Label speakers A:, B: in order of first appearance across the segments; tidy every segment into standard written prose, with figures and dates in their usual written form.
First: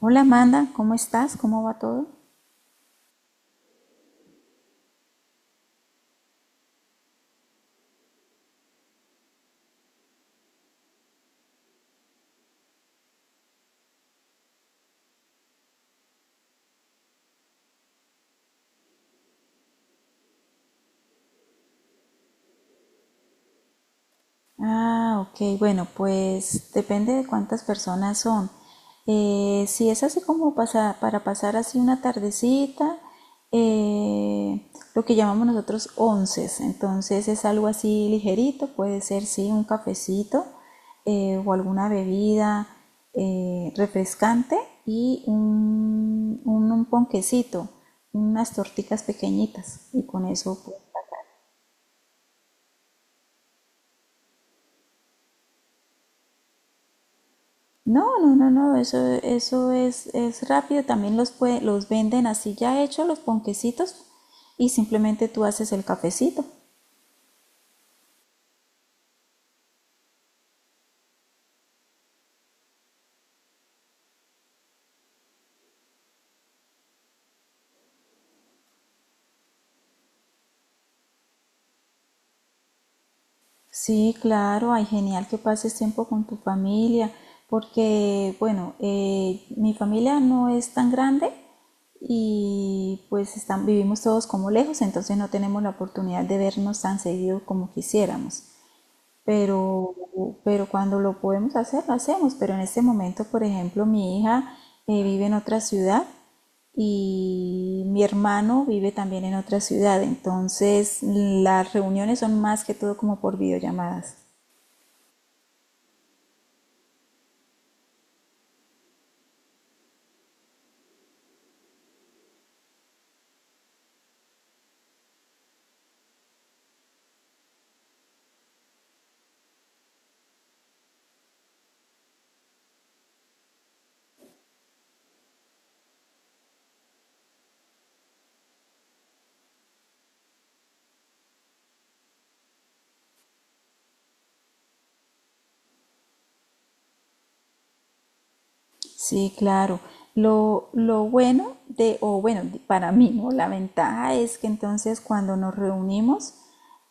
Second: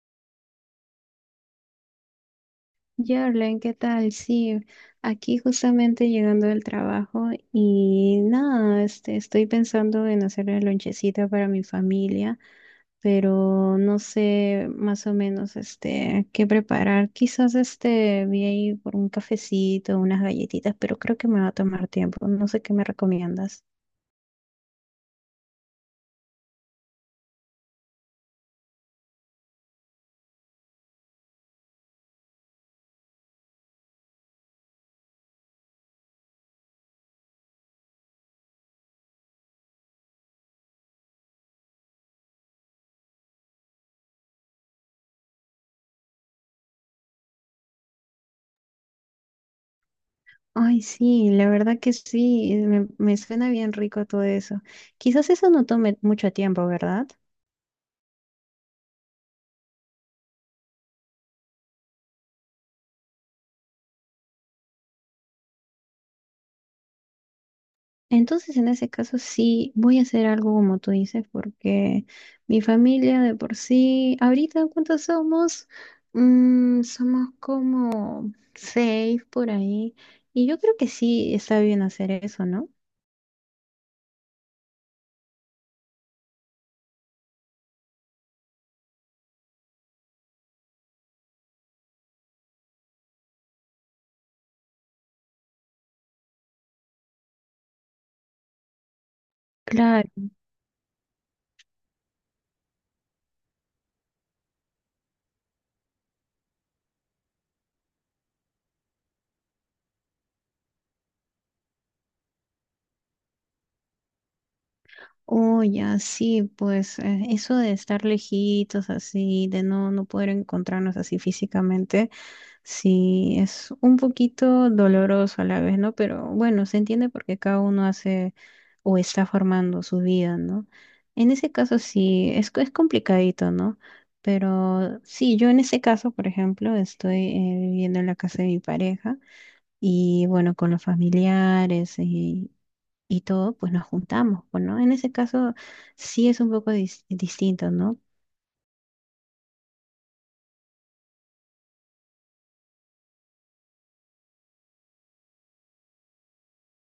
A: Hola Amanda, ¿cómo estás? ¿Cómo va todo?
B: Jorlen, ¿qué tal? Sí, aquí justamente llegando del trabajo y nada, estoy pensando en hacer la lonchecita para mi familia, pero no sé más o menos qué preparar. Quizás vi ahí por un cafecito, unas galletitas, pero creo que me va a tomar tiempo. No sé qué me recomiendas.
A: Ok, bueno, pues depende de cuántas personas son. Si es así como para pasar así una tardecita, lo que llamamos nosotros onces, entonces es algo así ligerito, puede ser sí un cafecito o alguna bebida refrescante y un ponquecito, unas torticas pequeñitas y con eso pues,
B: Ay, sí, la verdad que sí, me suena bien rico todo eso. Quizás eso no tome mucho tiempo, ¿verdad?
A: no, no, no, no, eso, eso es rápido. También los venden así ya hechos los ponquecitos y simplemente tú haces el cafecito.
B: Entonces, en ese caso, sí, voy a hacer algo como tú dices, porque mi familia de por sí, ahorita, ¿cuántos somos? Mm, somos como seis por ahí. Y yo creo que sí está bien hacer eso, ¿no?
A: Sí, claro, ay, genial que pases tiempo con tu familia, porque, bueno, mi familia no es tan grande y pues están, vivimos todos como lejos, entonces no tenemos la oportunidad de vernos tan seguido como quisiéramos. pero,
B: Claro,
A: pero cuando lo podemos hacer, lo hacemos. Pero en este momento, por ejemplo, mi hija vive en otra ciudad y mi hermano vive también en otra ciudad. Entonces, las reuniones son más que todo como por videollamadas.
B: oye, sí, pues eso de estar lejitos así, de no poder encontrarnos así físicamente. Sí, es un poquito doloroso a la vez, ¿no? Pero bueno, se entiende porque cada uno hace o está formando su vida, ¿no? En ese caso sí, es complicadito, ¿no? Pero sí, yo en ese caso, por ejemplo, estoy viviendo en la casa de mi pareja y bueno, con los familiares y todo, pues nos juntamos, pues, ¿no? En ese caso sí es un poco distinto, ¿no?
A: Sí, claro. Lo bueno de, o bueno, para mí, ¿no? La ventaja es que entonces cuando nos reunimos,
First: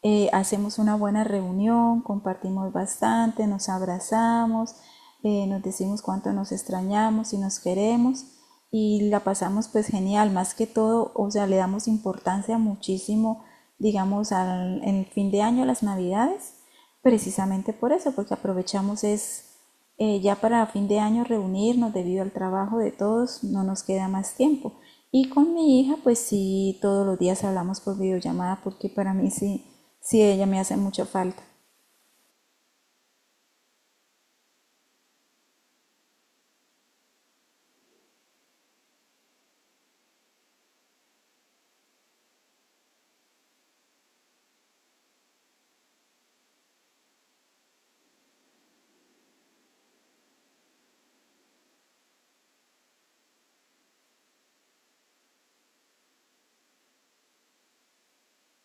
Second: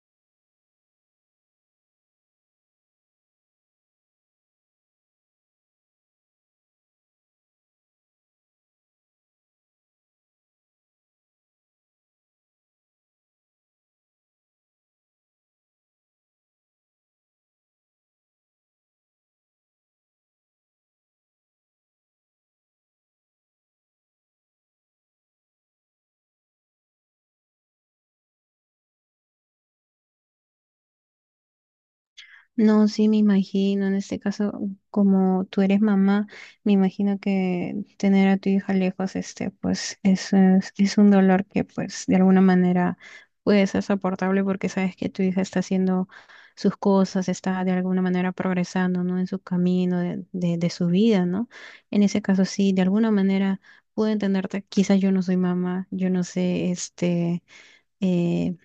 A: hacemos una buena reunión, compartimos bastante, nos abrazamos, nos decimos cuánto nos extrañamos y nos queremos y la pasamos pues genial, más que todo, o sea, le damos importancia muchísimo, digamos, al, en el fin de año, las navidades, precisamente por eso, porque aprovechamos es ya para fin de año reunirnos debido al trabajo de todos, no nos queda más tiempo. Y con mi hija, pues sí, todos los días hablamos por videollamada porque para mí sí, sí, ella me hace mucha falta.
B: No, sí, me imagino, en este caso, como tú eres mamá, me imagino que tener a tu hija lejos, este, pues, es un dolor que, pues, de alguna manera puede ser soportable porque sabes que tu hija está haciendo sus cosas, está de alguna manera progresando, ¿no? En su camino de su vida, ¿no? En ese caso, sí, de alguna manera puedo entenderte, quizás yo no soy mamá, yo no sé, eh,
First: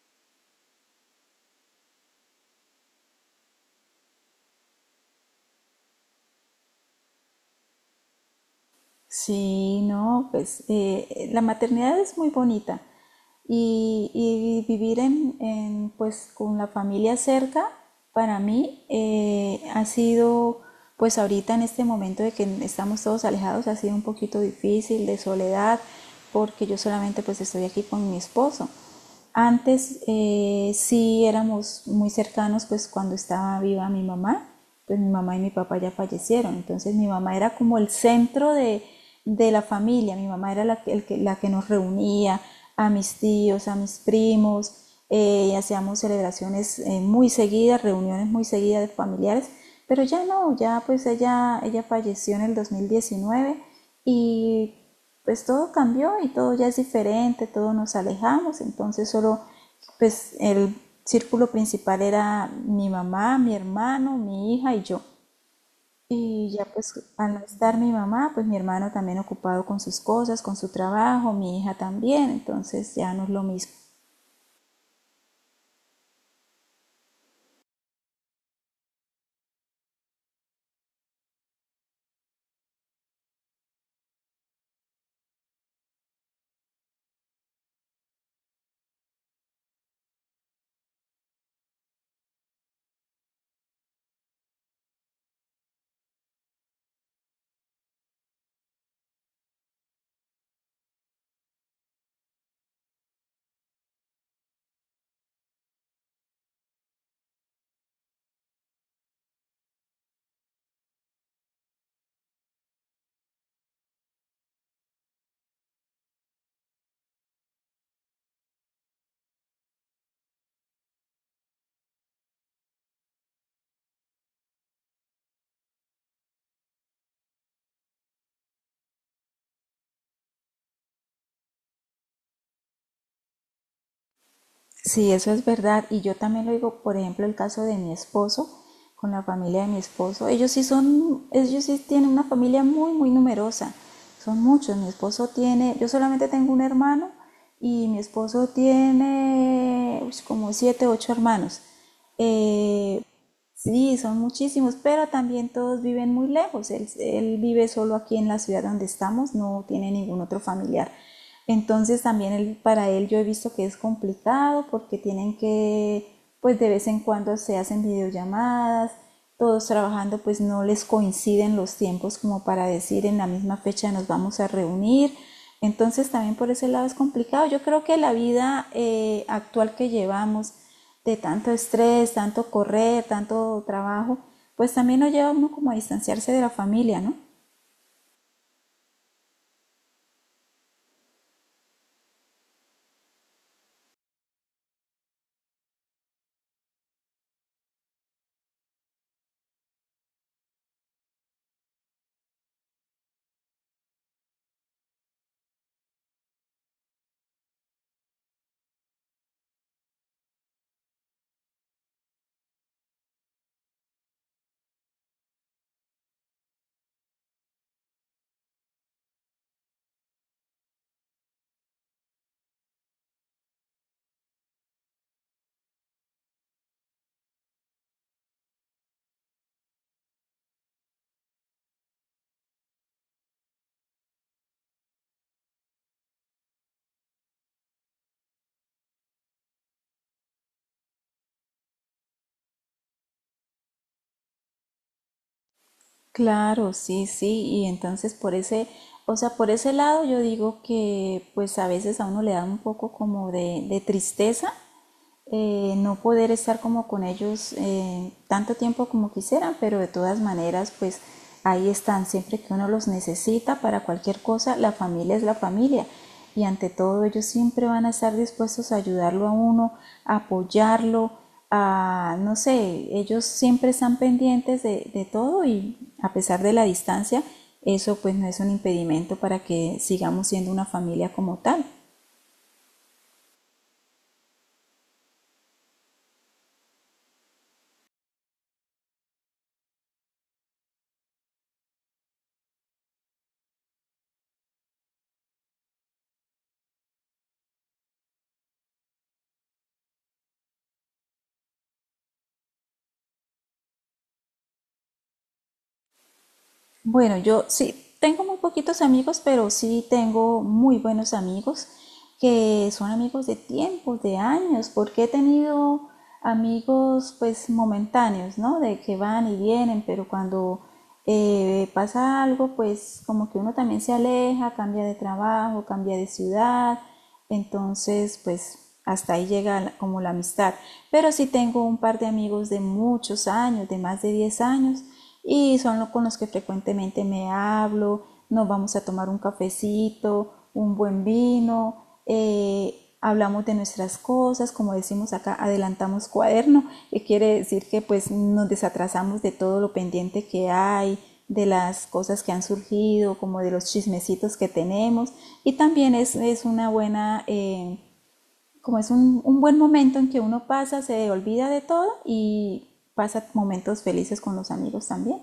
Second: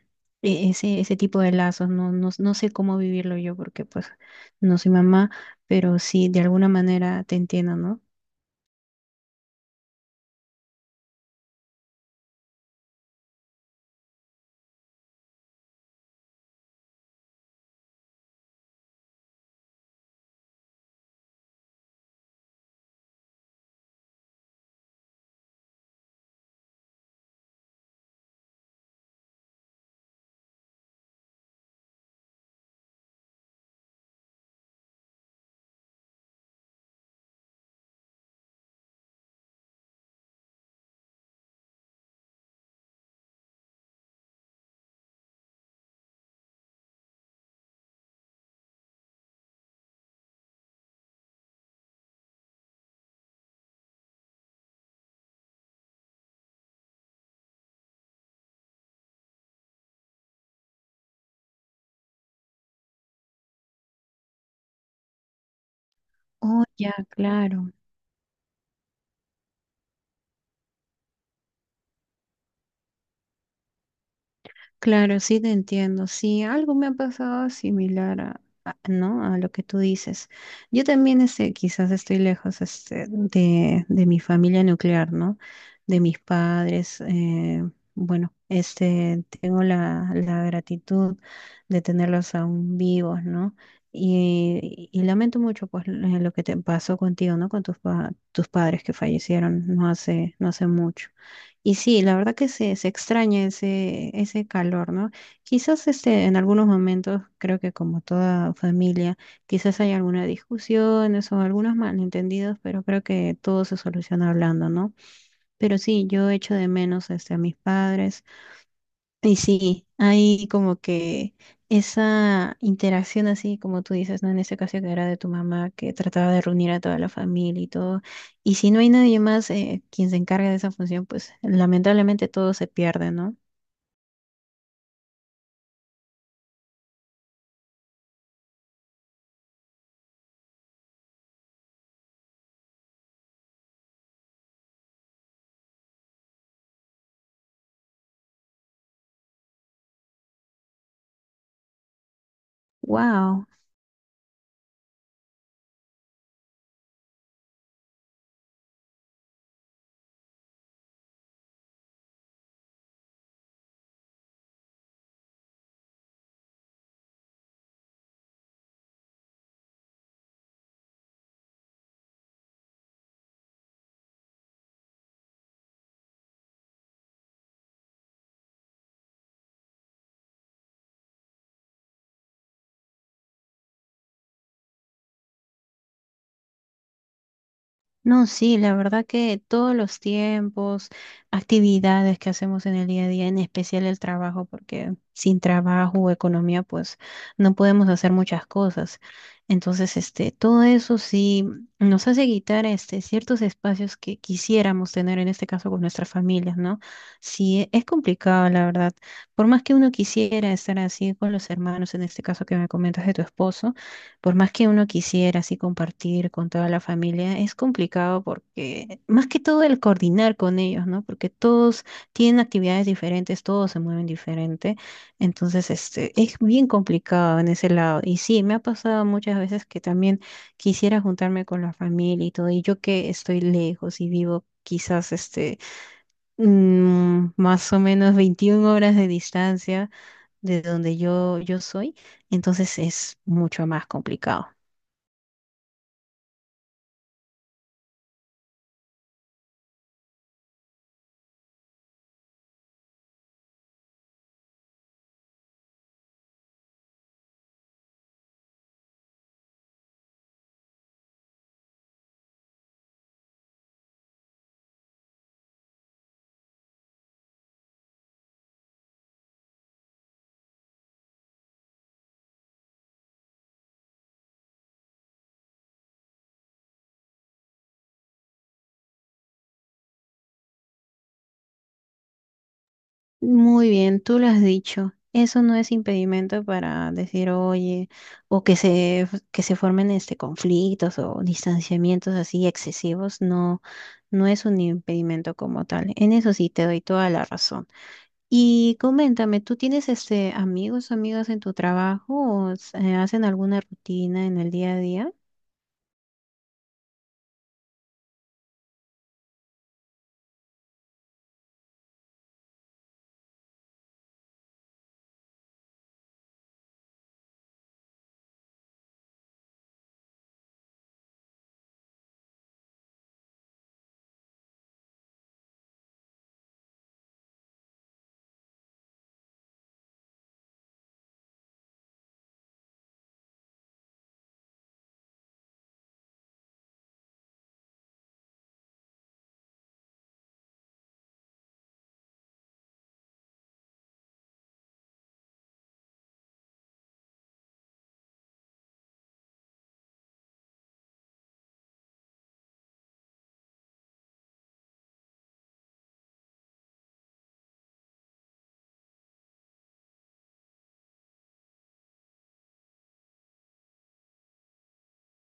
B: ese, tipo de lazos. No sé cómo vivirlo yo porque pues no soy mamá, pero sí, de alguna manera te entiendo, ¿no?
A: Sí, no, pues la maternidad es muy bonita y vivir pues con la familia cerca para mí ha sido pues ahorita en este momento de que estamos todos alejados ha sido un poquito difícil de soledad porque yo solamente pues estoy aquí con mi esposo antes sí éramos muy cercanos, pues cuando estaba viva mi mamá, pues mi mamá y mi papá ya fallecieron, entonces mi mamá era como el centro de la familia, mi mamá era la que, la que nos reunía a mis tíos, a mis primos, y hacíamos celebraciones muy seguidas, reuniones muy seguidas de familiares, pero ya no, ya pues ella falleció en el 2019 y pues todo cambió y todo ya es diferente, todos nos alejamos, entonces solo pues el círculo principal era mi mamá, mi hermano, mi hija y yo. Y
B: Oh,
A: ya
B: ya,
A: pues al no
B: claro.
A: estar mi mamá, pues mi hermano también ocupado con sus cosas, con su trabajo, mi hija también, entonces ya no es lo mismo.
B: Claro, sí te entiendo. Sí, algo me ha pasado similar ¿no? A lo que tú dices. Yo también quizás estoy lejos de mi familia nuclear, ¿no? De mis padres. Tengo la gratitud de tenerlos aún vivos, ¿no? Y lamento mucho pues, lo que te pasó contigo, ¿no? Con tus padres que fallecieron no hace mucho. Y sí, la verdad que se extraña ese calor, ¿no? Quizás en algunos momentos, creo que como toda familia, quizás hay algunas discusiones o algunos malentendidos, pero creo que todo se soluciona hablando, ¿no? Pero sí, yo echo de menos a mis padres, y sí, hay como que esa interacción así, como tú dices, ¿no? En este caso que era de tu mamá, que trataba de reunir a toda la familia y todo. Y si no hay nadie más quien se encargue de esa función, pues lamentablemente todo se pierde, ¿no?
A: Sí, eso es verdad. Y yo también lo digo, por ejemplo, el caso de mi esposo, con la familia de mi esposo. Ellos sí son, ellos sí tienen una familia muy, muy numerosa. Son muchos. Mi esposo tiene, yo solamente tengo un hermano y mi esposo tiene uy, como siete, ocho hermanos. Eh,
B: ¡Wow!
A: Sí, son muchísimos, pero también todos viven muy lejos. Él vive solo aquí en la ciudad donde estamos, no tiene ningún otro familiar. Entonces también para él yo he visto que es complicado porque tienen que, pues de vez en cuando se hacen videollamadas, todos trabajando, pues no les coinciden los tiempos como para decir en la misma fecha nos vamos a reunir. Entonces también por ese lado es complicado. Yo creo que la vida actual que llevamos, de tanto estrés, tanto correr, tanto trabajo, pues también nos lleva uno como a distanciarse de la familia, ¿no?
B: No, sí, la verdad que todos los tiempos, actividades que hacemos en el día a día, en especial el trabajo, porque sin trabajo o economía, pues no podemos hacer muchas cosas. Entonces, todo eso sí nos hace quitar ciertos espacios que quisiéramos tener, en este caso con nuestras familias, ¿no? Sí, es complicado, la verdad. Por más que uno quisiera estar así con los hermanos, en este caso que me comentas de tu esposo. Por más que uno quisiera así compartir con toda la familia, es complicado porque, más que todo el coordinar con ellos, ¿no? Porque todos tienen actividades diferentes, todos se mueven diferente. Entonces, es bien complicado en ese lado. Y sí, me ha pasado muchas veces que también quisiera juntarme con la familia y todo, y yo que estoy lejos y vivo quizás más o menos 21 horas de distancia de donde yo soy, entonces es mucho más complicado.
A: Claro, sí, sí, y entonces por ese, o sea, por ese lado yo digo que pues a veces a uno le da un poco como de tristeza no poder estar como con ellos tanto tiempo como quisieran, pero de todas maneras, pues ahí están, siempre que uno los necesita para cualquier cosa, la familia es la familia y ante todo ellos siempre van a estar dispuestos a ayudarlo a uno, a apoyarlo, a, no sé, ellos siempre están pendientes de todo y a pesar de la distancia, eso pues no es un impedimento para que sigamos siendo una familia como tal.
B: Muy bien, tú lo has dicho. Eso no es impedimento para decir, oye, o que se, que se formen este conflictos o distanciamientos así excesivos, no es un impedimento como tal. En eso sí te doy toda la razón. Y coméntame, ¿tú tienes este amigos, amigas en tu trabajo o hacen alguna rutina en el día a día?
A: Bueno, yo sí, tengo muy poquitos amigos, pero sí tengo muy buenos amigos que son amigos de tiempos, de años, porque he tenido amigos pues momentáneos, ¿no? De que van y vienen, pero cuando pasa algo, pues como que uno también se aleja, cambia de trabajo, cambia de ciudad, entonces pues hasta ahí llega como la amistad. Pero sí tengo un par de amigos de muchos años, de más de 10 años, y son los con los que frecuentemente me hablo, nos vamos a tomar un cafecito, un buen vino, hablamos de nuestras cosas, como decimos acá, adelantamos cuaderno, que quiere decir que pues nos desatrasamos de todo lo pendiente que hay, de las cosas que han surgido, como de los chismecitos que tenemos. Y también es una buena, como es buen momento en que uno pasa, se olvida de todo y pasa momentos felices con los amigos también.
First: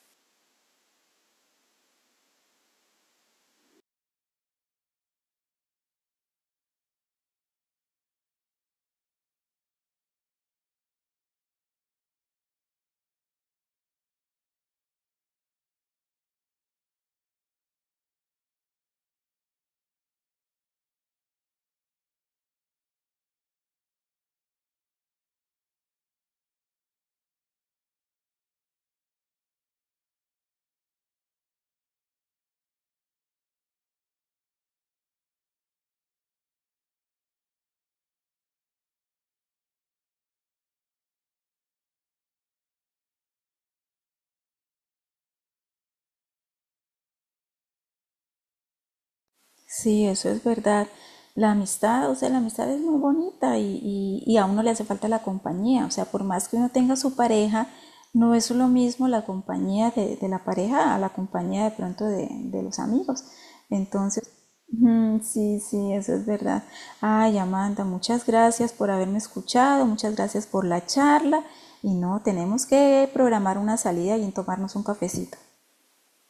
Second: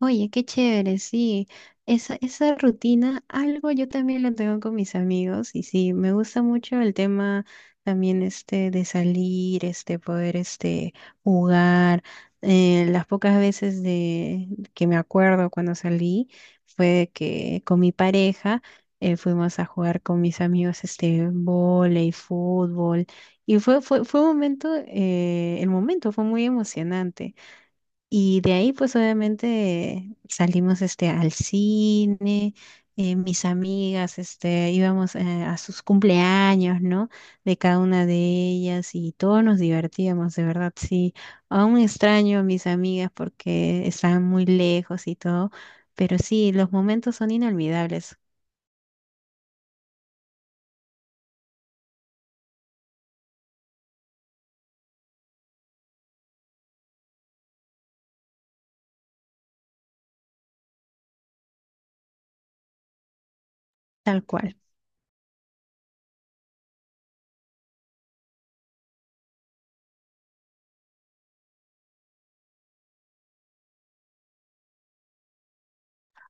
B: Oye, qué chévere, sí. Esa rutina, algo yo también lo tengo con mis amigos y sí, me gusta mucho el tema también de salir, este poder este jugar. Las pocas veces de que me acuerdo cuando salí fue que con mi pareja fuimos a jugar con mis amigos este vóley, fútbol y fue un momento el momento fue muy emocionante. Y de ahí, pues obviamente salimos al cine, mis amigas, íbamos a sus cumpleaños, ¿no? De cada una de ellas y todos nos divertíamos, de verdad, sí. Aún extraño a mis amigas porque estaban muy lejos y todo, pero sí, los momentos son inolvidables,
A: Sí, eso es verdad. La amistad, o sea, la amistad es muy bonita y, y a uno le hace falta la compañía. O sea, por más que uno tenga su pareja, no es lo mismo la compañía de la pareja a la compañía de pronto de los amigos.
B: tal
A: Entonces,
B: cual.
A: mm, sí, sí, eso es verdad. Ay, Amanda, muchas gracias por haberme escuchado, muchas gracias por la charla. Y no, tenemos que programar una salida y tomarnos un cafecito.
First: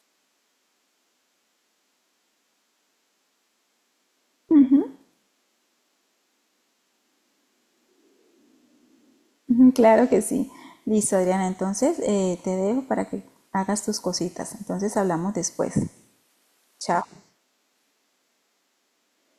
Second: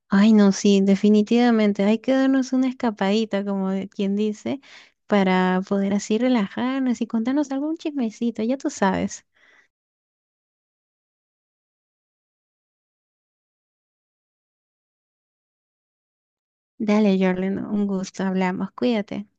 B: Ay, no, sí, definitivamente. Hay que darnos una escapadita, como quien dice, para poder así relajarnos y contarnos algún chismecito, ya tú sabes.
A: Ujú, claro que sí. Listo, Adriana. Entonces, te dejo para que hagas tus cositas. Entonces, hablamos después. Chao.
B: Dale, Jorlen, un gusto, hablamos, cuídate.